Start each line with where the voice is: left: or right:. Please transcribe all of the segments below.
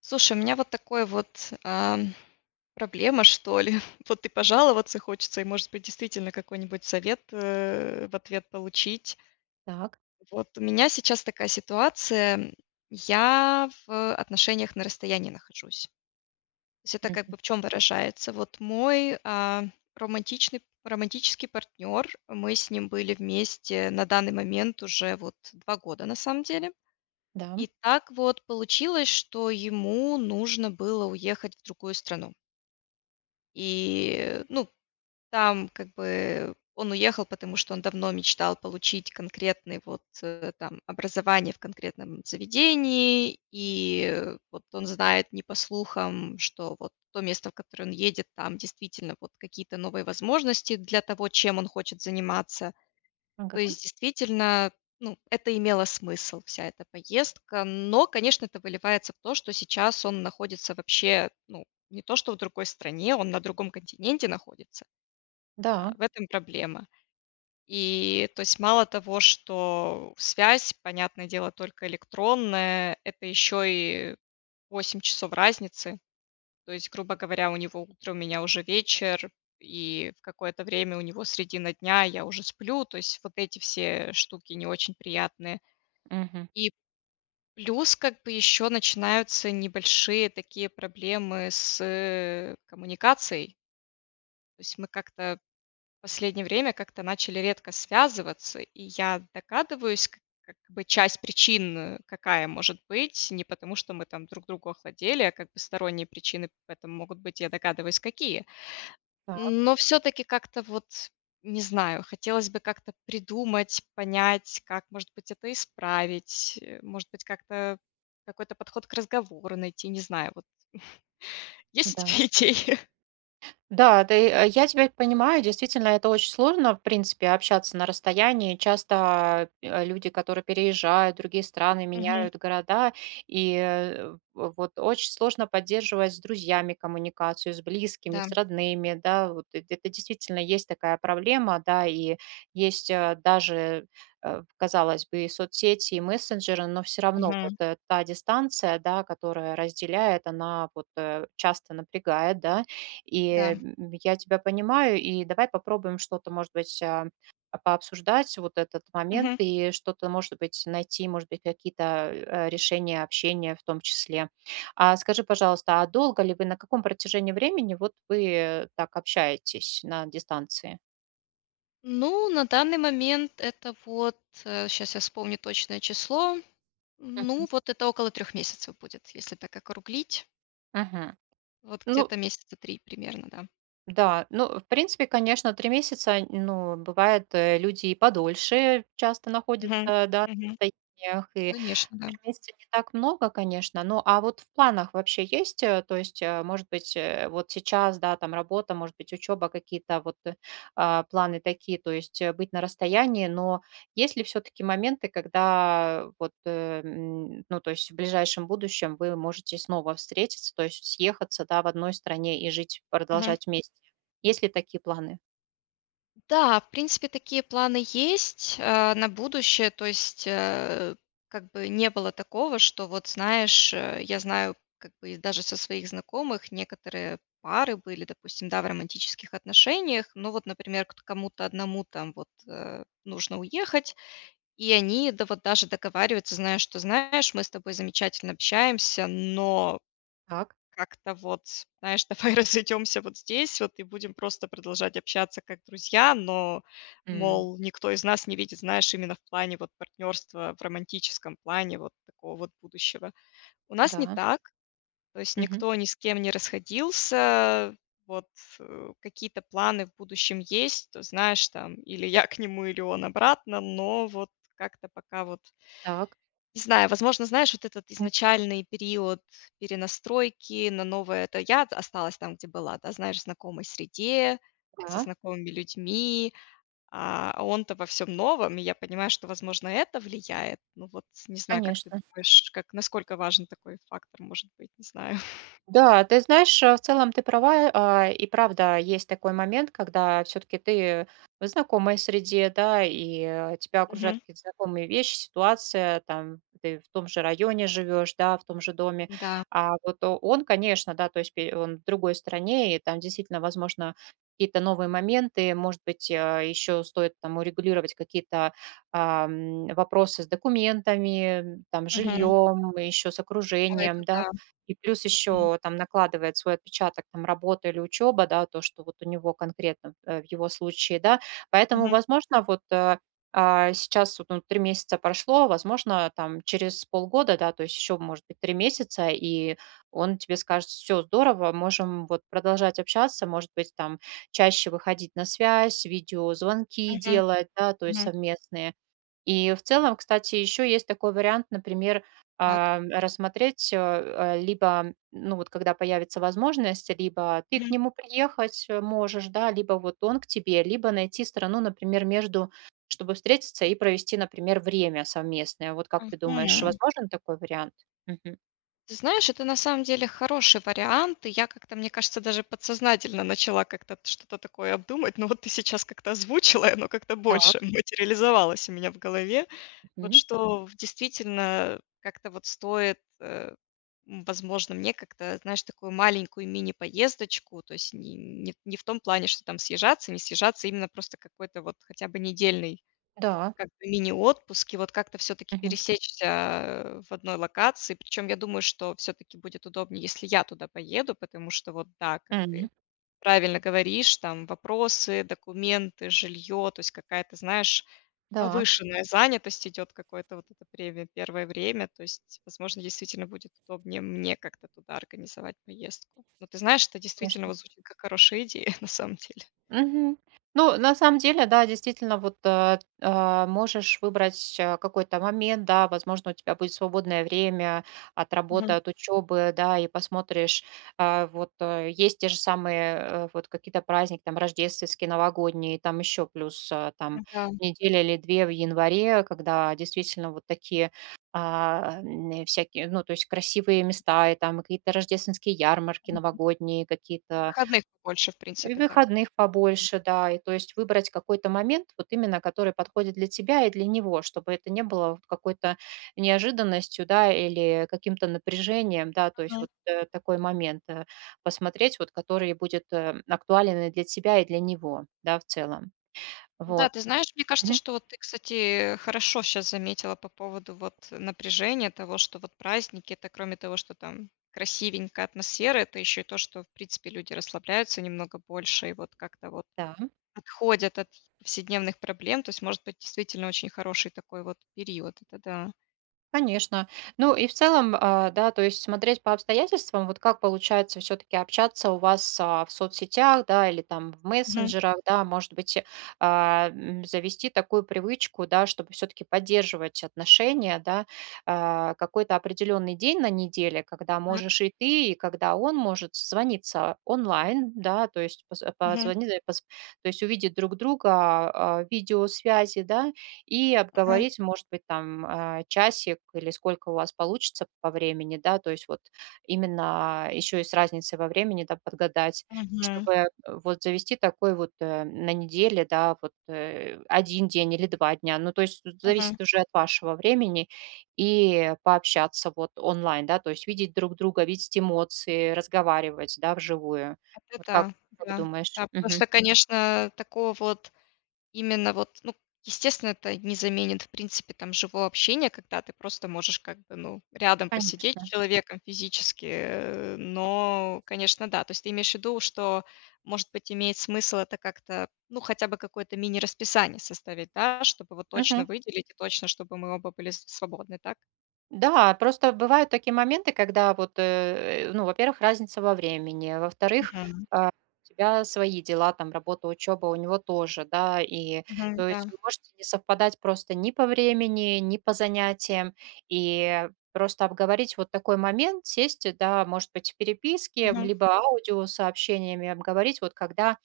left: Слушай, у меня вот такой вот, проблема, что ли. Вот и пожаловаться хочется, и, может быть, действительно какой-нибудь совет, в ответ получить.
right: Так.
left: Вот у меня сейчас такая ситуация. Я в отношениях на расстоянии нахожусь. То есть это как
right: Мгм.
left: бы в чем выражается? Вот мой, романтичный романтический партнер. Мы с ним были вместе на данный момент уже вот 2 года на самом деле.
right: Да.
left: И так вот получилось, что ему нужно было уехать в другую страну. И, ну, там как бы он уехал, потому что он давно мечтал получить конкретное вот, там образование в конкретном заведении. И, вот он знает не по слухам, что вот то место, в которое он едет, там действительно вот какие-то новые возможности для того, чем он хочет заниматься.
right: Ага.
left: То есть действительно, ну, это имело смысл, вся эта поездка. Но, конечно, это выливается в то, что сейчас он находится вообще, ну, не то что в другой стране, он на другом континенте находится. А,
right: Да.
left: в этом проблема. И то есть мало того, что связь, понятное дело, только электронная, это еще и 8 часов разницы. То есть, грубо говоря, у него утро, у меня уже вечер, и в какое-то время у него средина дня, я уже сплю. То есть вот эти все штуки не очень приятные.
right: Мгм.
left: И плюс как бы еще начинаются небольшие такие проблемы с коммуникацией. То есть мы как-то в последнее время как-то начали редко связываться, и я догадываюсь, как бы часть причин какая может быть, не потому что мы там друг другу охладели, а как бы сторонние причины в этом могут быть, я догадываюсь, какие.
right: Так,
left: Но все таки как-то вот, не знаю, хотелось бы как-то придумать, понять, как, может быть, это исправить, может быть, как-то какой-то подход к разговору найти, не знаю. Вот есть у
right: да.
left: тебя идеи?
right: Да, ты, я тебя понимаю, действительно, это очень сложно, в принципе, общаться на расстоянии. Часто люди, которые переезжают в другие страны,
left: Мгм.
right: меняют города, и вот очень сложно поддерживать с друзьями коммуникацию, с близкими,
left: Да,
right: с родными, да, вот это действительно есть такая проблема, да, и есть даже, казалось бы, и соцсети, и мессенджеры, но все равно вот
left: мгм,
right: та дистанция, да, которая разделяет, она вот часто напрягает, да,
left: да.
right: и я тебя понимаю, и давай попробуем что-то, может быть, пообсуждать вот этот момент
left: Мгм.
right: и что-то, может быть, найти, может быть, какие-то решения общения в том числе. А скажи, пожалуйста, а долго ли вы, на каком протяжении времени вот вы так общаетесь на дистанции?
left: Ну, на данный момент это вот, сейчас я вспомню точное число.
right: Мгм.
left: Ну, вот это около 3 месяцев будет, если так округлить.
right: Мгм.
left: Вот
right: Ну.
left: где-то месяца 3 примерно, да.
right: Да, ну, в принципе, конечно, 3 месяца, ну, бывает, люди и подольше часто
left: Мгм.
right: находятся, да,
left: Мгм.
right: на расстояниях, и
left: Конечно, да.
right: 3 месяца не так много, конечно. Ну, а вот в планах вообще есть, то есть, может быть, вот сейчас, да, там работа, может быть, учеба, какие-то вот, планы такие, то есть, быть на расстоянии, но есть ли все-таки моменты, когда вот, ну, то есть в ближайшем будущем вы можете снова встретиться, то есть съехаться, да, в одной стране и жить, продолжать вместе? Есть ли такие планы?
left: Да, в принципе, такие планы есть, на будущее. То есть, как бы не было такого, что вот знаешь, я знаю, как бы и даже со своих знакомых некоторые пары были, допустим, да, в романтических отношениях. Но вот, например, к кому-то одному там вот, нужно уехать, и они, да, вот даже договариваются, знаешь, что: "Знаешь, мы с тобой замечательно общаемся, но
right: Так,
left: как-то вот, знаешь, давай разойдемся вот здесь вот и будем просто продолжать общаться как друзья, но,
right: м.
left: мол, никто из нас не видит, знаешь, именно в плане вот партнерства, в романтическом плане вот такого вот будущего. У нас не
right: Да,
left: так, то есть
right: мгм.
left: никто ни с кем не расходился, вот какие-то планы в будущем есть, то знаешь, там, или я к нему, или он обратно, но вот как-то пока вот
right: Так,
left: не знаю, возможно, знаешь, вот этот
right: м.
left: изначальный период перенастройки на новое, это я осталась там, где была, да, знаешь, в знакомой среде, со
right: Да,
left: знакомыми людьми, а он-то во всем новом, и я понимаю, что, возможно, это влияет. Ну вот не знаю, как ты
right: конечно.
left: думаешь, как насколько важен такой фактор может быть, не знаю.
right: Да, ты знаешь, в целом ты права, и правда есть такой момент, когда все-таки ты в знакомой среде, да, и тебя окружают
left: Мгм.
right: какие-то знакомые вещи, ситуация, там, ты в том же районе живешь, да, в том же доме,
left: Да.
right: а вот он, конечно, да, то есть он в другой стране, и там действительно, возможно, какие-то новые моменты, может быть, еще стоит там урегулировать какие-то вопросы с документами, там,
left: Мгм.
right: жильем, еще с
left: Ой,
right: окружением,
left: это
right: да,
left: да.
right: и плюс
left: Мгм.
right: еще там накладывает свой отпечаток там работа или учеба, да, то, что вот у него конкретно, в его случае, да. Поэтому,
left: Мгм.
right: возможно, вот, сейчас вот, ну, 3 месяца прошло, возможно, там через полгода, да, то есть еще, может быть, 3 месяца, и он тебе скажет: все здорово, можем вот продолжать общаться, может быть, там чаще выходить на связь, видеозвонки
left: Мгм.
right: делать, да, то есть
left: Мгм.
right: совместные". И в целом, кстати, еще есть такой вариант, например,
left: Так.
right: рассмотреть, либо, ну вот когда появится возможность, либо ты к
left: Мгм.
right: нему приехать можешь, да, либо вот он к тебе, либо найти страну, например, между, чтобы встретиться и провести, например, время совместное. Вот как ты думаешь,
left: Мгм.
right: возможен такой вариант? Мгм.
left: Ты знаешь, это на самом деле хороший вариант. И я как-то, мне кажется, даже подсознательно начала как-то что-то такое обдумать. Но вот ты сейчас как-то озвучила, и оно как-то
right: Так,
left: больше материализовалось у меня в голове. Вот
right: мгм.
left: что действительно как-то вот стоит, возможно, мне как-то, знаешь, такую маленькую мини-поездочку, то есть не в том плане, что там съезжаться, не съезжаться, а именно просто какой-то вот хотя бы недельный
right: Да.
left: как бы мини-отпуск, и вот как-то все таки
right: Мгм.
left: пересечься в одной локации. Причем я думаю, что все таки будет удобнее, если я туда поеду, потому что вот да, как
right: Мгм.
left: ты правильно говоришь, там вопросы, документы, жилье, то есть какая-то, знаешь,
right: Да,
left: повышенная занятость идет какое-то вот это время, первое время. То есть, возможно, действительно будет удобнее мне как-то туда организовать поездку. Но ты знаешь, это действительно
right: конечно.
left: вот звучит как хорошая идея на самом деле.
right: Мгм. Ну, на самом деле, да, действительно, вот можешь выбрать какой-то момент, да, возможно, у тебя будет свободное время от работы,
left: Мгм.
right: от учебы, да, и посмотришь, вот есть те же самые вот какие-то праздники, там, рождественские, новогодние, там еще плюс там
left: Да.
right: неделя или две в январе, когда действительно вот такие всякие, ну, то есть красивые места, и там какие-то рождественские ярмарки
left: Мгм.
right: новогодние, какие-то
left: Выходных больше в
right: и
left: принципе, так.
right: выходных побольше, да. И то есть выбрать какой-то момент, вот именно который подходит для тебя и для него, чтобы это не было вот какой-то неожиданностью, да, или каким-то напряжением, да, то есть
left: Мгм.
right: вот такой момент посмотреть, вот который будет актуален и для тебя, и для него, да, в целом.
left: Да,
right: Вот.
left: ты знаешь, мне кажется,
right: Мгм.
left: что вот ты, кстати, хорошо сейчас заметила по поводу вот напряжения того, что вот праздники — это кроме того, что там красивенькая атмосфера, это еще и то, что, в принципе, люди расслабляются немного больше и вот как-то вот
right: Да.
left: отходят от повседневных проблем. То есть может быть действительно очень хороший такой вот период. Это да.
right: Конечно. Ну и в целом, да, то есть смотреть по обстоятельствам, вот как получается все-таки общаться у вас в соцсетях, да, или там в
left: Мгм.
right: мессенджерах, да, может быть, завести такую привычку, да, чтобы все-таки поддерживать отношения, да, какой-то определенный день на неделе, когда
left: Так.
right: можешь и ты, и когда он может созвониться онлайн, да, то есть
left: Мгм.
right: позвонить, то есть увидеть друг друга в видеосвязи, да, и
left: Мгм.
right: обговорить, может быть, там часик или сколько у вас получится по времени, да, то есть вот именно еще и с разницей во времени, да, подгадать,
left: Мгм.
right: чтобы вот завести такой вот на неделе, да, вот один день или два дня, ну, то есть тут
left: Мгм.
right: зависит уже от вашего времени, и пообщаться вот онлайн, да, то есть видеть друг друга, видеть эмоции, разговаривать, да, вживую.
left: Это
right: Вот
left: да,
right: как
left: да.
right: думаешь?
left: Да, потому
right: Мгм.
left: что, конечно, такого вот именно вот, ну, естественно, это не заменит, в принципе, там живого общения, когда ты просто можешь как бы, ну, рядом посидеть с
right: Конечно.
left: человеком физически, но, конечно, да. То есть ты имеешь в виду, что, может быть, имеет смысл это как-то, ну, хотя бы какое-то мини-расписание составить, да, чтобы вот точно
right: Мгм.
left: выделить и точно, чтобы мы оба были свободны, так?
right: Да, просто бывают такие моменты, когда вот, ну, во-первых, разница во времени, во-вторых,
left: Мгм.
right: у тебя свои дела, там, работа, учеба, у него тоже, да, и
left: Мгм.
right: то есть
left: Да.
right: вы можете не совпадать просто ни по времени, ни по занятиям, и просто обговорить вот такой момент, сесть, да, может быть, в переписке,
left: Мгм.
right: либо аудиосообщениями обговорить, вот когда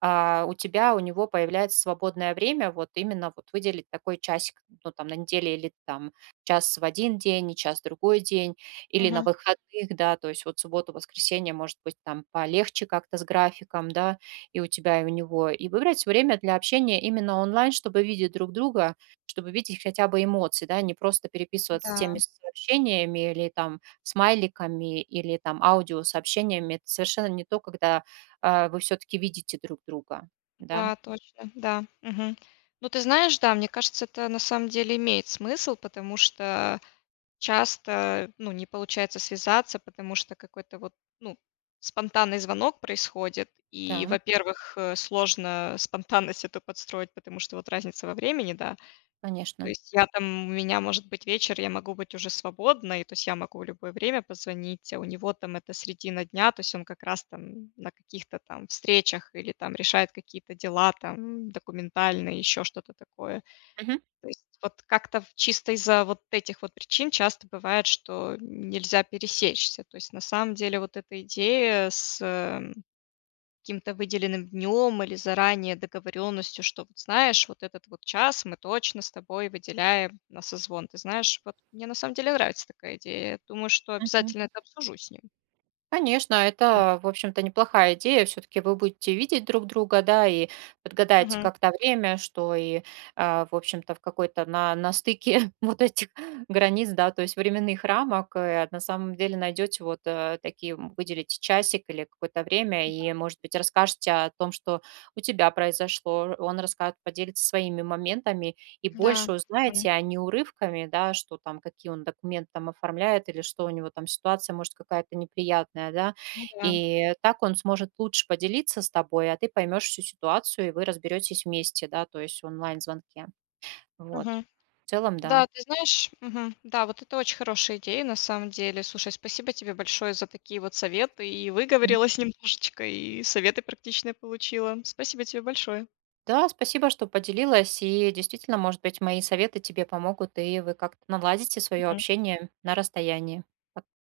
right: у тебя, у него появляется свободное время, вот именно вот выделить такой часик, ну, там, на неделе или там час в один день, и час в другой день, или на
left: Мгм.
right: выходных, да, то есть вот субботу, воскресенье, может быть, там полегче как-то с графиком, да, и у тебя, и у него, и выбрать время для общения именно онлайн, чтобы видеть друг друга, чтобы видеть хотя бы эмоции, да, не просто переписываться теми
left: Да,
right: сообщениями или там смайликами или там аудиосообщениями, это совершенно не то, когда вы все таки видите друг друга. Да,
left: да, точно, да. Мгм. Ну, ты знаешь, да, мне кажется, это на самом деле имеет смысл, потому что часто, ну, не получается связаться, потому что какой-то вот, ну, спонтанный звонок происходит. И,
right: да,
left: во-первых, сложно спонтанность эту подстроить, потому что вот разница во времени, да. То
right: конечно.
left: есть я там, у меня может быть вечер, я могу быть уже свободной, то есть я могу в любое время позвонить, а у него там это средина дня, то есть он как раз там на каких-то там встречах или там решает какие-то дела там документальные, еще что-то такое.
right: Мгм,
left: То есть вот как-то в чисто из-за вот этих вот причин часто бывает, что нельзя пересечься. То есть на самом деле вот эта идея с каким-то выделенным днем или заранее договоренностью, что вот знаешь, вот этот вот час мы точно с тобой выделяем на созвон. Ты знаешь, вот мне на самом деле нравится такая идея. Я думаю, что
right: мгм.
left: обязательно это обсужу с ним.
right: Конечно, это, в общем-то, неплохая идея. Все таки вы будете видеть друг друга, да, и подгадаете
left: Мгм.
right: как-то время, что и, в общем-то, в какой-то на стыке вот этих границ, да, то есть временных рамок, на самом деле найдете вот, такие, выделите часик или какое-то время и, может быть, расскажете о том, что у тебя произошло. Он расскажет, поделится своими моментами. И
left: Да.
right: больше
left: Мгм.
right: узнаете, а не урывками, да, что там, какие он документы там оформляет или что у него там ситуация, может, какая-то неприятная, да.
left: Ну да.
right: И так он сможет лучше поделиться с тобой, а ты поймешь всю ситуацию, и вы разберетесь вместе, да, то есть в онлайн-звонке. Вот.
left: Мгм.
right: В целом, да.
left: Да, ты знаешь, мгм, да, вот это очень хорошая идея на самом деле. Слушай, спасибо тебе большое за такие вот советы. И
right: Мгм.
left: выговорилась немножечко, и советы практичные получила. Спасибо тебе большое.
right: Да, спасибо, что поделилась. И действительно, может быть, мои советы тебе помогут, и вы как-то наладите свое
left: Мгм.
right: общение на расстоянии.